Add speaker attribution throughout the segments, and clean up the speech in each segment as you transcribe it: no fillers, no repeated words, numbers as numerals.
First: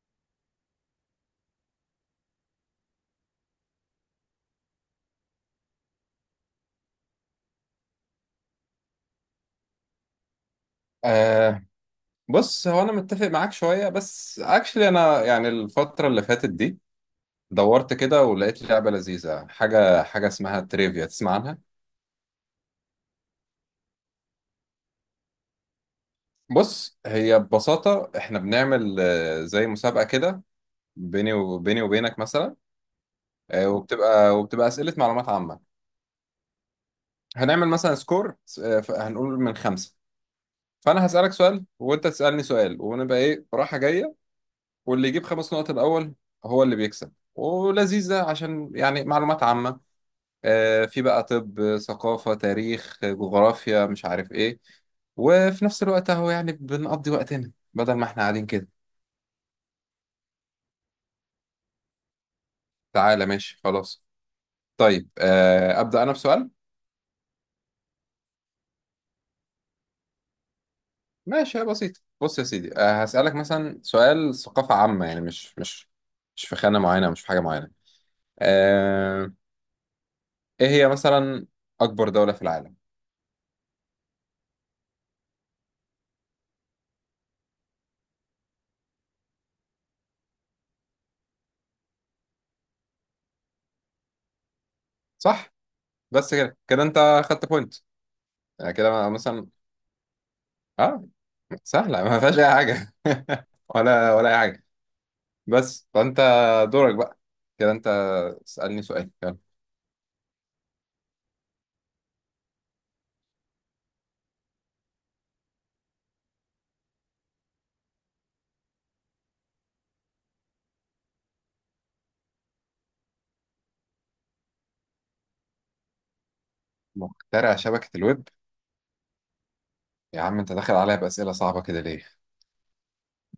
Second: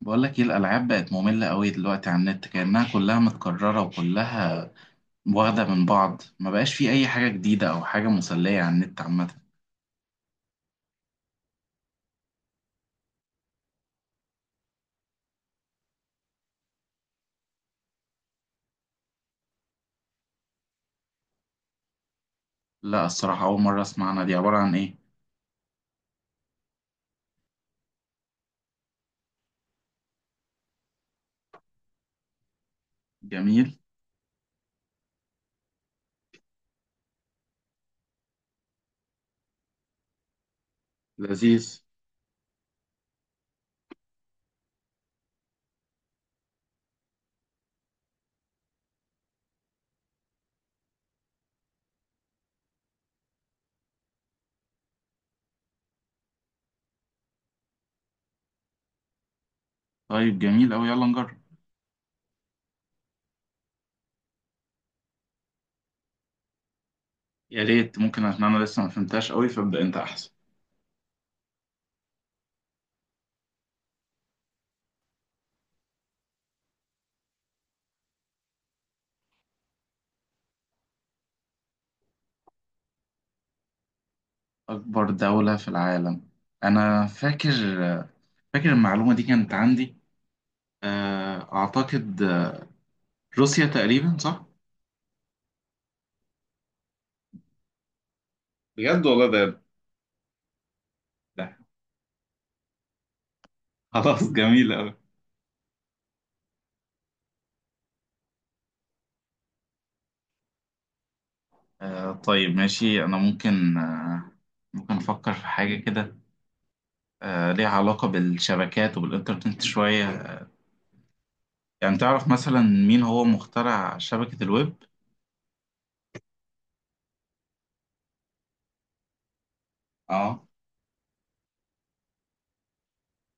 Speaker 1: بقول لك ايه، الالعاب بقت ممله قوي دلوقتي على النت، كانها كلها متكرره وكلها واخده من بعض. ما بقاش في اي حاجه جديده او حاجه مسليه على النت عامه.
Speaker 2: آه بص، هو انا متفق معاك شويه، بس اكشلي. انا يعني الفتره اللي فاتت دي دورت كده ولقيت لعبه لذيذه، حاجه حاجه اسمها تريفيا. تسمع عنها؟
Speaker 1: لا الصراحه، اول مره اسمع عنها. دي عباره عن ايه؟
Speaker 2: بص، هي ببساطه احنا بنعمل زي مسابقه كده، بيني وبينك مثلا.
Speaker 1: جميل.
Speaker 2: وبتبقى اسئله معلومات عامه. هنعمل مثلا سكور. هنقول من 5، فانا هسالك سؤال
Speaker 1: لذيذ.
Speaker 2: وانت تسالني سؤال ونبقى ايه رايحه جايه. واللي يجيب 5 نقط الاول هو اللي بيكسب، ولذيذه عشان يعني معلومات عامه. في بقى طب ثقافة، تاريخ، جغرافيا، مش عارف ايه، وفي نفس الوقت اهو يعني بنقضي وقتنا بدل ما احنا قاعدين كده.
Speaker 1: طيب جميل قوي، يلا نجرب.
Speaker 2: تعالى، ماشي، خلاص. طيب، أبدأ أنا بسؤال.
Speaker 1: يا ريت، ممكن عشان انا لسه ما فهمتهاش قوي، فابدا انت احسن.
Speaker 2: ماشي، هي بسيطة. بص يا سيدي، هسألك مثلا سؤال ثقافة عامة، يعني مش في خانة معينة، مش في حاجة معينة. آه، ايه هي مثلا؟ أكبر دولة في العالم؟
Speaker 1: اكبر دوله في العالم. انا فاكر. فاكر المعلومه دي كانت عندي. اعتقد روسيا تقريبا، صح؟
Speaker 2: صح. بس كده كده أنت خدت بوينت. يعني
Speaker 1: بجد
Speaker 2: كده
Speaker 1: والله
Speaker 2: مثلا.
Speaker 1: ده.
Speaker 2: اه
Speaker 1: ده
Speaker 2: سهلة، ما فيهاش أي حاجة. ولا ولا
Speaker 1: خلاص
Speaker 2: أي حاجة.
Speaker 1: جميل قوي.
Speaker 2: بس، فانت دورك بقى، كده انت اسألني سؤال، يلا.
Speaker 1: آه طيب ماشي، أنا ممكن آه ممكن أفكر في حاجة كده. آه ليها علاقة بالشبكات وبالإنترنت شوية. يعني تعرف مثلا مين هو مخترع شبكة الويب؟
Speaker 2: مخترع شبكة الويب؟ يا عم،
Speaker 1: اه.
Speaker 2: انت داخل عليا بأسئلة صعبة كده ليه؟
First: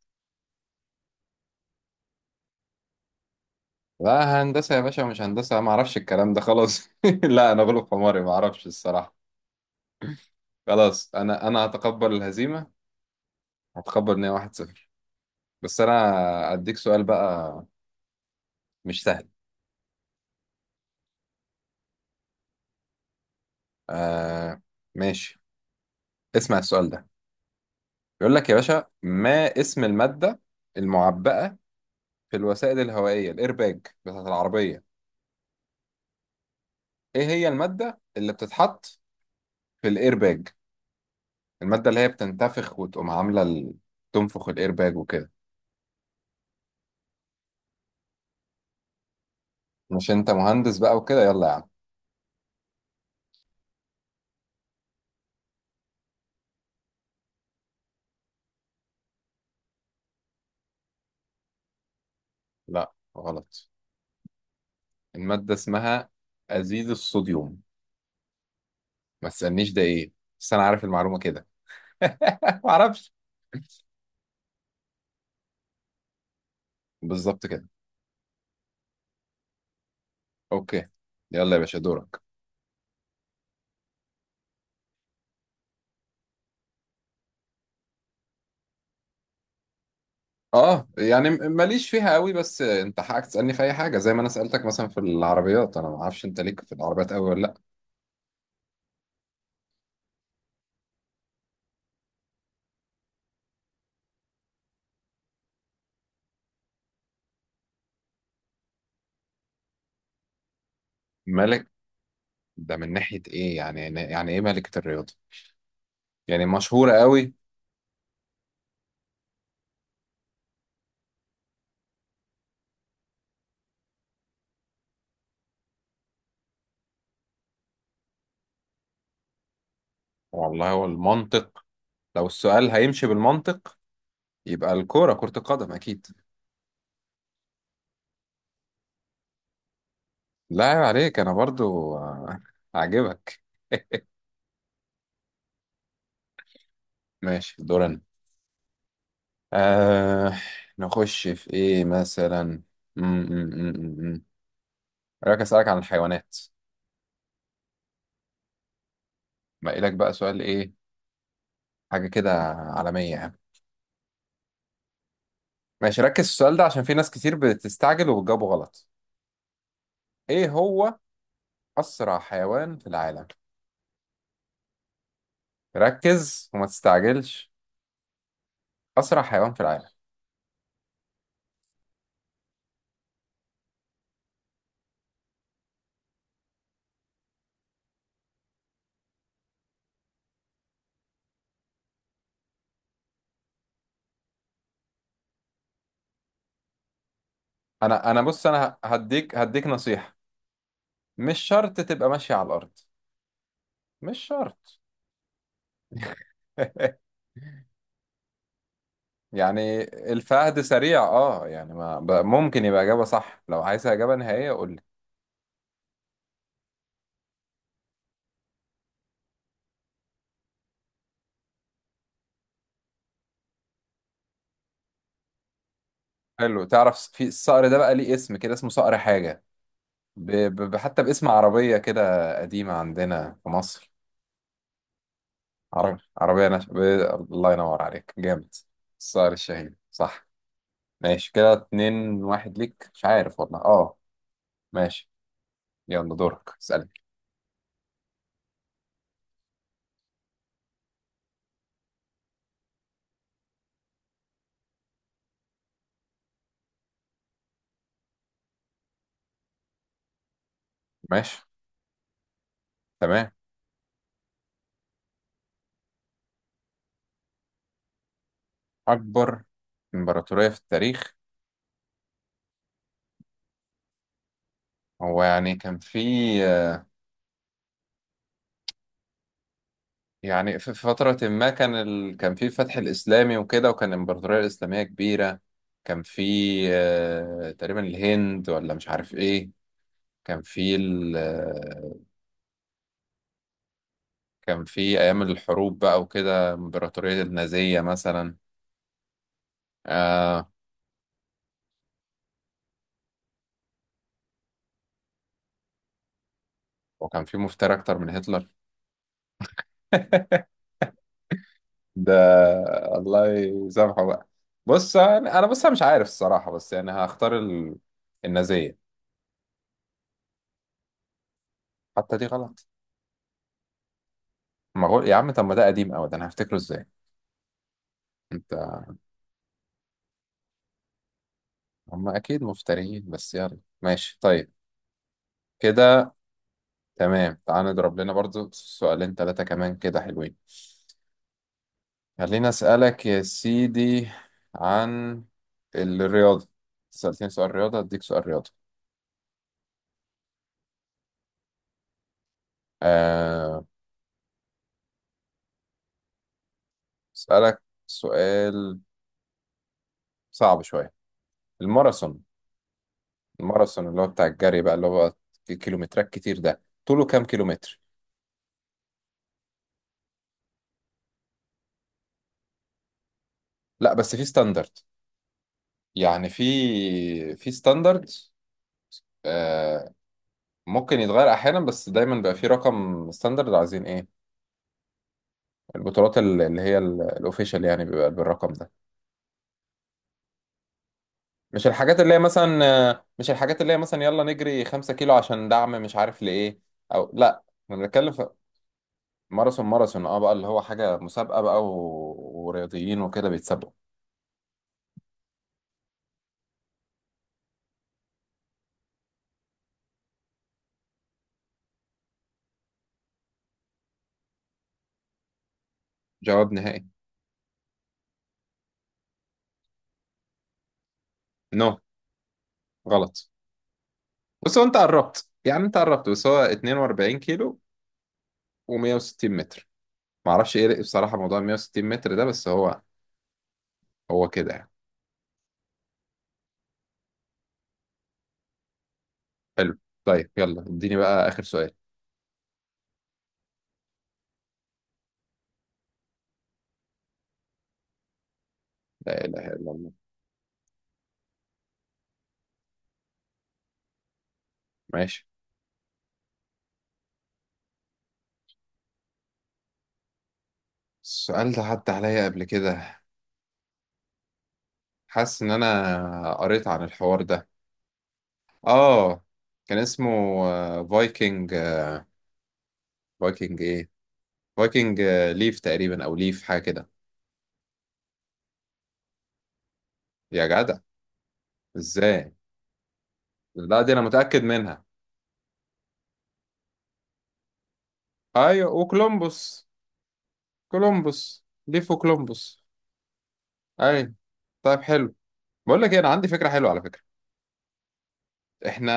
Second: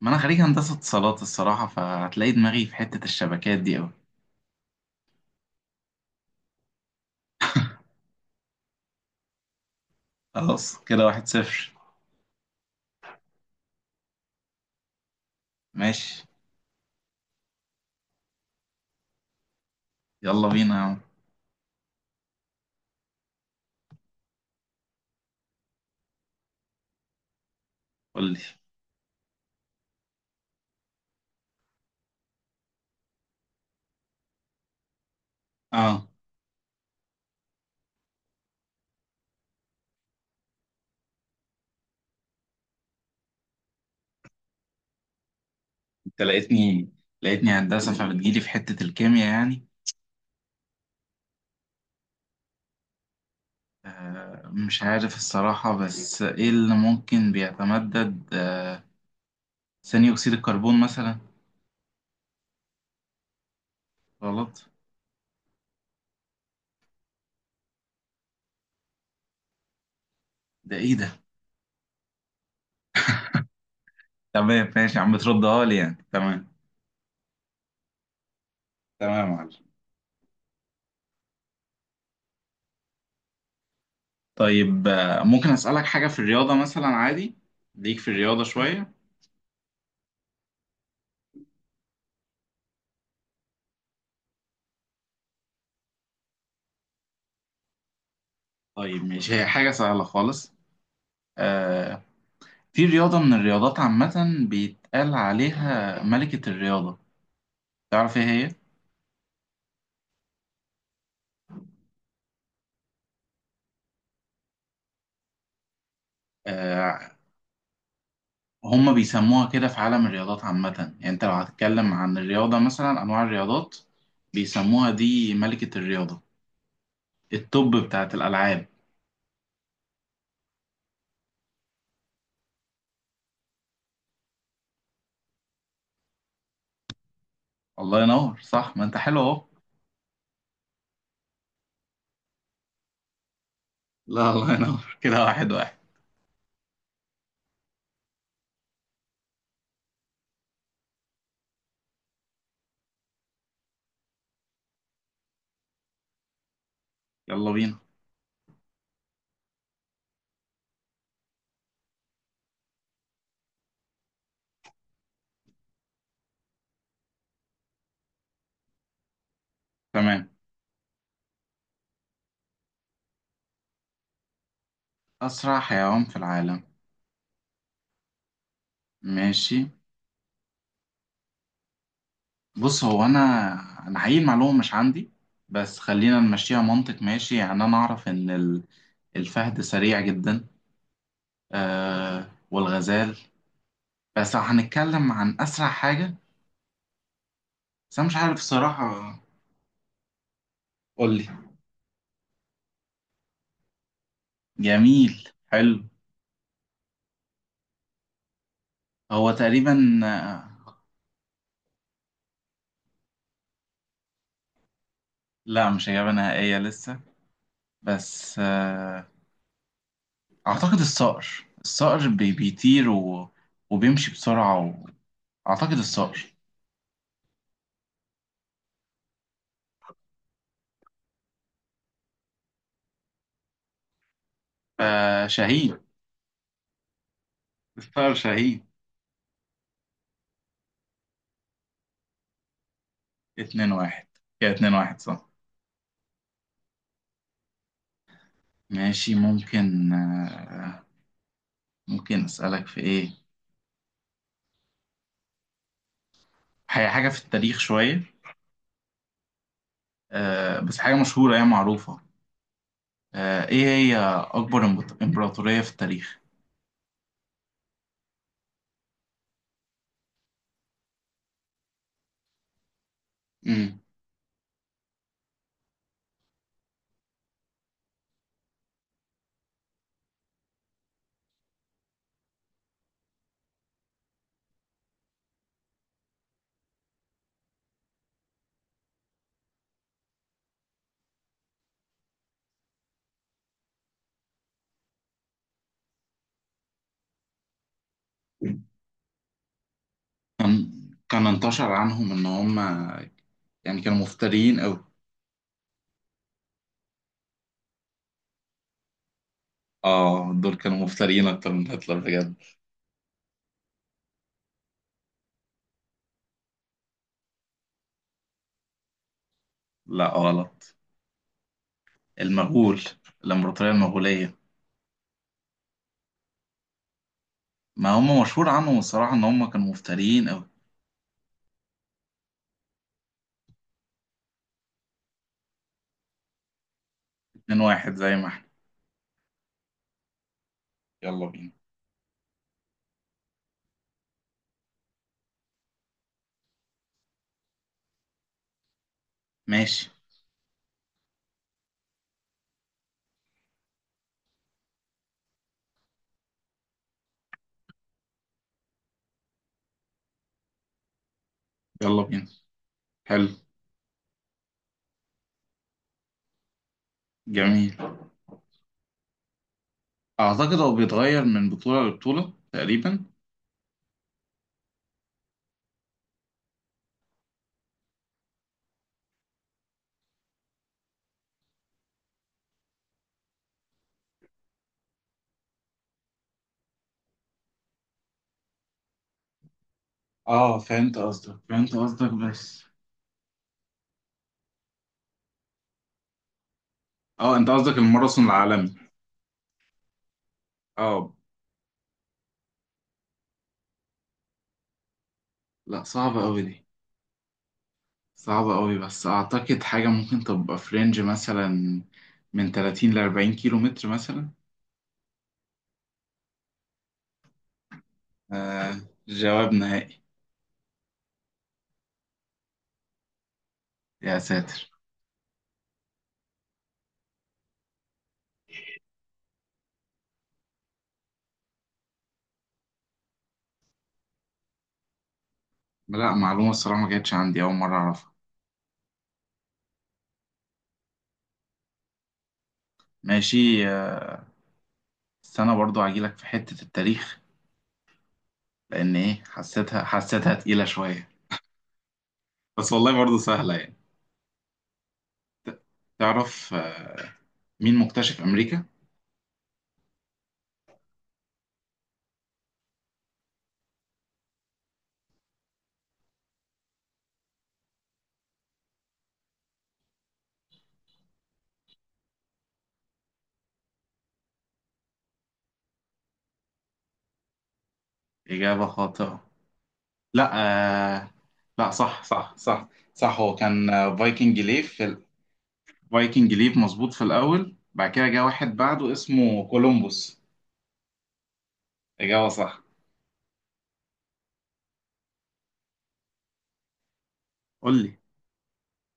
Speaker 1: ما أنا خريج هندسة اتصالات الصراحة، فهتلاقي دماغي في حتة الشبكات دي أوي.
Speaker 2: لا، هندسة يا باشا، مش هندسة، ما اعرفش الكلام ده، خلاص. لا انا غلب حماري، ما اعرفش الصراحة.
Speaker 1: خلاص كده
Speaker 2: خلاص،
Speaker 1: واحد
Speaker 2: انا
Speaker 1: صفر.
Speaker 2: هتقبل الهزيمة. هتقبل ان هي 1-0. بس
Speaker 1: ماشي،
Speaker 2: انا اديك سؤال بقى، مش سهل.
Speaker 1: يلا بينا يا عم.
Speaker 2: آه، ماشي. اسمع السؤال ده.
Speaker 1: قول
Speaker 2: بيقول
Speaker 1: لي.
Speaker 2: لك يا باشا: ما اسم المادة المعبأة في الوسائد الهوائية، الايرباج بتاعت العربية؟
Speaker 1: اه.
Speaker 2: ايه هي المادة اللي بتتحط في الايرباج، المادة اللي هي بتنتفخ وتقوم عاملة تنفخ الايرباج وكده؟
Speaker 1: أنت لقيتني، لقيتني هندسة، فبتجيلي في حتة الكيمياء يعني.
Speaker 2: مش انت مهندس بقى وكده؟ يلا يا عم.
Speaker 1: آه مش عارف الصراحة، بس إيه اللي ممكن بيتمدد؟ آه ثاني أكسيد الكربون مثلا.
Speaker 2: لا غلط.
Speaker 1: غلط؟
Speaker 2: المادة اسمها أزيد الصوديوم. ما تسألنيش ده ايه، بس انا
Speaker 1: ده
Speaker 2: عارف
Speaker 1: إيه
Speaker 2: المعلومة
Speaker 1: ده؟
Speaker 2: كده. معرفش.
Speaker 1: تمام ماشي يا عم، بتردها لي يعني، تمام.
Speaker 2: بالظبط كده.
Speaker 1: تمام يا معلم.
Speaker 2: اوكي. يلا يا باشا، دورك.
Speaker 1: طيب ممكن أسألك حاجة في الرياضة مثلا، عادي. ليك في الرياضة شوية.
Speaker 2: اه، يعني ماليش فيها قوي، بس انت حقك تسألني في اي حاجة زي ما انا سألتك مثلا في العربيات. انا ما اعرفش، انت ليك في العربيات قوي ولا لا؟
Speaker 1: طيب ماشي، هي حاجة سهلة خالص. آه في رياضة من الرياضات عامة بيتقال عليها ملكة الرياضة، تعرف إيه هي؟
Speaker 2: مالك؟ ده من ناحية إيه يعني إيه ملكة الرياضة؟ يعني مشهورة
Speaker 1: آه
Speaker 2: قوي؟
Speaker 1: هم بيسموها كده في عالم الرياضات عامة. يعني أنت لو هتتكلم عن الرياضة مثلا، أنواع الرياضات، بيسموها دي ملكة الرياضة، التوب بتاعت الألعاب.
Speaker 2: والله، هو المنطق، لو السؤال هيمشي بالمنطق يبقى الكورة، كرة القدم، أكيد.
Speaker 1: الله ينور، صح. ما انت حلو اهو.
Speaker 2: لا عيب عليك، أنا برضو عاجبك.
Speaker 1: لا الله ينور كده واحد واحد.
Speaker 2: ماشي، دورنا. آه نخش في إيه مثلا؟ م- م- م- م- م. رأيك أسألك عن الحيوانات؟
Speaker 1: يلا بينا.
Speaker 2: باقي لك بقى سؤال إيه، حاجة كده عالمية يعني. ماشي، ركز في السؤال ده عشان في ناس كتير بتستعجل وبتجاوبه غلط.
Speaker 1: تمام.
Speaker 2: إيه هو أسرع حيوان في العالم؟
Speaker 1: اسرع حيوان في
Speaker 2: ركز
Speaker 1: العالم.
Speaker 2: وما تستعجلش. اسرع حيوان
Speaker 1: ماشي.
Speaker 2: في العالم.
Speaker 1: بص هو انا، انا حقيقي المعلومه مش عندي، بس خلينا نمشيها منطق ماشي. يعني انا اعرف ان ال- الفهد سريع جدا. آه والغزال. بس لو هنتكلم عن اسرع حاجه. بس انا
Speaker 2: انا
Speaker 1: مش
Speaker 2: انا
Speaker 1: عارف
Speaker 2: بص، انا
Speaker 1: الصراحه.
Speaker 2: هديك نصيحة:
Speaker 1: قول لي.
Speaker 2: مش شرط تبقى ماشي على الارض، مش شرط.
Speaker 1: جميل حلو. هو تقريبا
Speaker 2: يعني الفهد سريع، يعني ما ممكن يبقى اجابة صح. لو عايز اجابة نهائية قول لي.
Speaker 1: لا، مش اجابه نهائيه لسه. بس آه أعتقد الصقر. الصقر بيطير و وبيمشي بسرعة و أعتقد الصقر.
Speaker 2: حلو. تعرف في الصقر ده بقى ليه اسم كده، اسمه صقر حاجة، ب... حتى باسم عربية كده قديمة عندنا في مصر،
Speaker 1: آه شهيد.
Speaker 2: عربية الله ينور
Speaker 1: الصقر
Speaker 2: عليك، جامد.
Speaker 1: شهيد.
Speaker 2: الصقر الشهيد، صح. ماشي، كده 2-1 ليك، مش عارف والله.
Speaker 1: اتنين
Speaker 2: اه.
Speaker 1: واحد. كده اتنين واحد
Speaker 2: ماشي،
Speaker 1: صح.
Speaker 2: يلا دورك، اسألني.
Speaker 1: ماشي ممكن آه ممكن أسألك في إيه. هي حاجة في التاريخ شوية، آه بس حاجة مشهورة
Speaker 2: ماشي،
Speaker 1: هي معروفة.
Speaker 2: تمام.
Speaker 1: آه إيه هي؟ أكبر إمبراطورية في التاريخ؟
Speaker 2: أكبر إمبراطورية في التاريخ.
Speaker 1: مم.
Speaker 2: هو يعني كان في، يعني في في فترة ما كان كان في الفتح الإسلامي وكده، وكان الإمبراطورية الإسلامية كبيرة. كان في تقريبا الهند، ولا مش عارف إيه. كان في ال... آه، كان في أيام الحروب بقى وكده، إمبراطورية النازية مثلا. آه
Speaker 1: كان، كان انتشر عنهم إن هم يعني كانوا مفترين أوي.
Speaker 2: وكان في مفتري أكتر من هتلر.
Speaker 1: آه دول كانوا مفترين أكتر من هتلر
Speaker 2: ده،
Speaker 1: بجد.
Speaker 2: الله يسامحه بقى. بص انا، أنا مش عارف الصراحه، بس يعني هختار النازيه.
Speaker 1: لا غلط.
Speaker 2: حتى دي غلط؟
Speaker 1: المغول. الإمبراطورية المغولية.
Speaker 2: ما هو يا عم، طب ما ده قديم قوي، ده انا هفتكره ازاي؟
Speaker 1: ما هم مشهور
Speaker 2: انت
Speaker 1: عنهم الصراحة إن هم كانوا مفتريين أوي.
Speaker 2: هم اكيد مفتريين. بس يلا، ماشي طيب. كده تمام.
Speaker 1: اتنين
Speaker 2: تعال
Speaker 1: واحد
Speaker 2: نضرب لنا
Speaker 1: زي ما احنا.
Speaker 2: برضو سؤالين ثلاثه كمان، كده حلوين.
Speaker 1: يلا بينا.
Speaker 2: خليني اسالك يا سيدي عن الرياضه. سألتني سؤال رياضه، اديك سؤال رياضه.
Speaker 1: ماشي.
Speaker 2: أه... اسالك سؤال صعب شويه.
Speaker 1: يلا
Speaker 2: الماراثون.
Speaker 1: بينا. حلو.
Speaker 2: الماراثون اللي هو بتاع الجري بقى، اللي هو كيلومترات كتير، ده طوله كام
Speaker 1: جميل.
Speaker 2: كيلومتر؟
Speaker 1: أعتقد هو بيتغير من بطولة لبطولة تقريبا.
Speaker 2: لا، بس في ستاندرد، يعني في في ستاندرد. آه ممكن يتغير احيانا، بس دايما بيبقى في رقم ستاندرد. عايزين ايه، البطولات اللي هي الاوفيشال يعني بيبقى بالرقم ده.
Speaker 1: اه فهمت قصدك،
Speaker 2: مش
Speaker 1: فهمت
Speaker 2: الحاجات
Speaker 1: قصدك،
Speaker 2: اللي هي
Speaker 1: بس
Speaker 2: مثلا، آه، مش الحاجات اللي هي مثلا يلا نجري 5 كيلو عشان دعم مش عارف لايه، او
Speaker 1: اه
Speaker 2: لا،
Speaker 1: انت
Speaker 2: احنا
Speaker 1: قصدك
Speaker 2: بنتكلم
Speaker 1: الماراثون
Speaker 2: في
Speaker 1: العالمي.
Speaker 2: ماراثون. بقى اللي هو حاجة
Speaker 1: اه.
Speaker 2: مسابقة بقى ورياضيين وكده بيتسابقوا.
Speaker 1: لا صعبة أوي دي، صعبة أوي. بس أعتقد حاجة ممكن تبقى في رينج مثلا من 30 ل 40 كيلو متر مثلا.
Speaker 2: جواب نهائي؟
Speaker 1: آه جواب نهائي.
Speaker 2: نو، غلط.
Speaker 1: يا
Speaker 2: بص، هو
Speaker 1: ساتر.
Speaker 2: انت قربت، يعني انت قربت، بس هو 42 كيلو و160 متر. معرفش ايه بصراحة موضوع 160 متر ده، بس هو كده يعني.
Speaker 1: لا، معلومة الصراحة ما كانتش عندي، أول مرة أعرفها.
Speaker 2: حلو. طيب، يلا اديني بقى آخر سؤال.
Speaker 1: ماشي بس أنا برضو هجيلك في حتة التاريخ، لأن إيه،
Speaker 2: لا إله إلا
Speaker 1: حسيتها،
Speaker 2: الله.
Speaker 1: حسيتها تقيلة شوية. بس والله برضو سهلة يعني.
Speaker 2: ماشي،
Speaker 1: ت- تعرف مين مكتشف أمريكا؟
Speaker 2: السؤال ده عدى عليا قبل كده، حاسس ان انا قريت عن الحوار ده. اه كان اسمه فايكنج، فايكنج ايه، فايكنج ليف تقريبا، او ليف حاجة كده.
Speaker 1: إجابة خاطئة. لا
Speaker 2: يا جدع،
Speaker 1: آه، لا صح
Speaker 2: ازاي؟
Speaker 1: صح صح. صح هو كان
Speaker 2: لا، دي
Speaker 1: آه،
Speaker 2: انا
Speaker 1: فايكنج
Speaker 2: متأكد
Speaker 1: ليف
Speaker 2: منها.
Speaker 1: في ال- فايكنج ليف مظبوط في الأول، بعد كده جه واحد
Speaker 2: ايوه،
Speaker 1: بعده اسمه
Speaker 2: وكولومبوس.
Speaker 1: كولومبوس.
Speaker 2: كولومبوس ليفو
Speaker 1: إجابة صح.
Speaker 2: كولومبوس. اي. طيب، حلو. بقول لك ايه، انا عندي فكره حلوه على فكره.
Speaker 1: قول لي.
Speaker 2: احنا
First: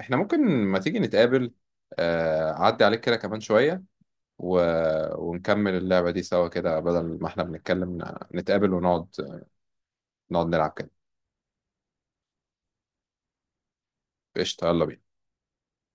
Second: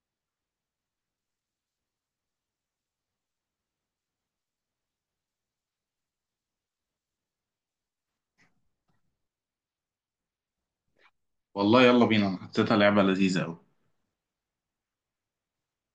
Speaker 2: احنا ممكن، ما تيجي نتقابل، اعدي عليك كده كمان شويه، و... ونكمل اللعبه دي سوا كده، بدل ما احنا بنتكلم نتقابل، ونقعد نلعب كده.
Speaker 1: والله يلا بينا، أنا حطيتها لعبة لذيذة أوي.
Speaker 2: قشطه، يلا بينا.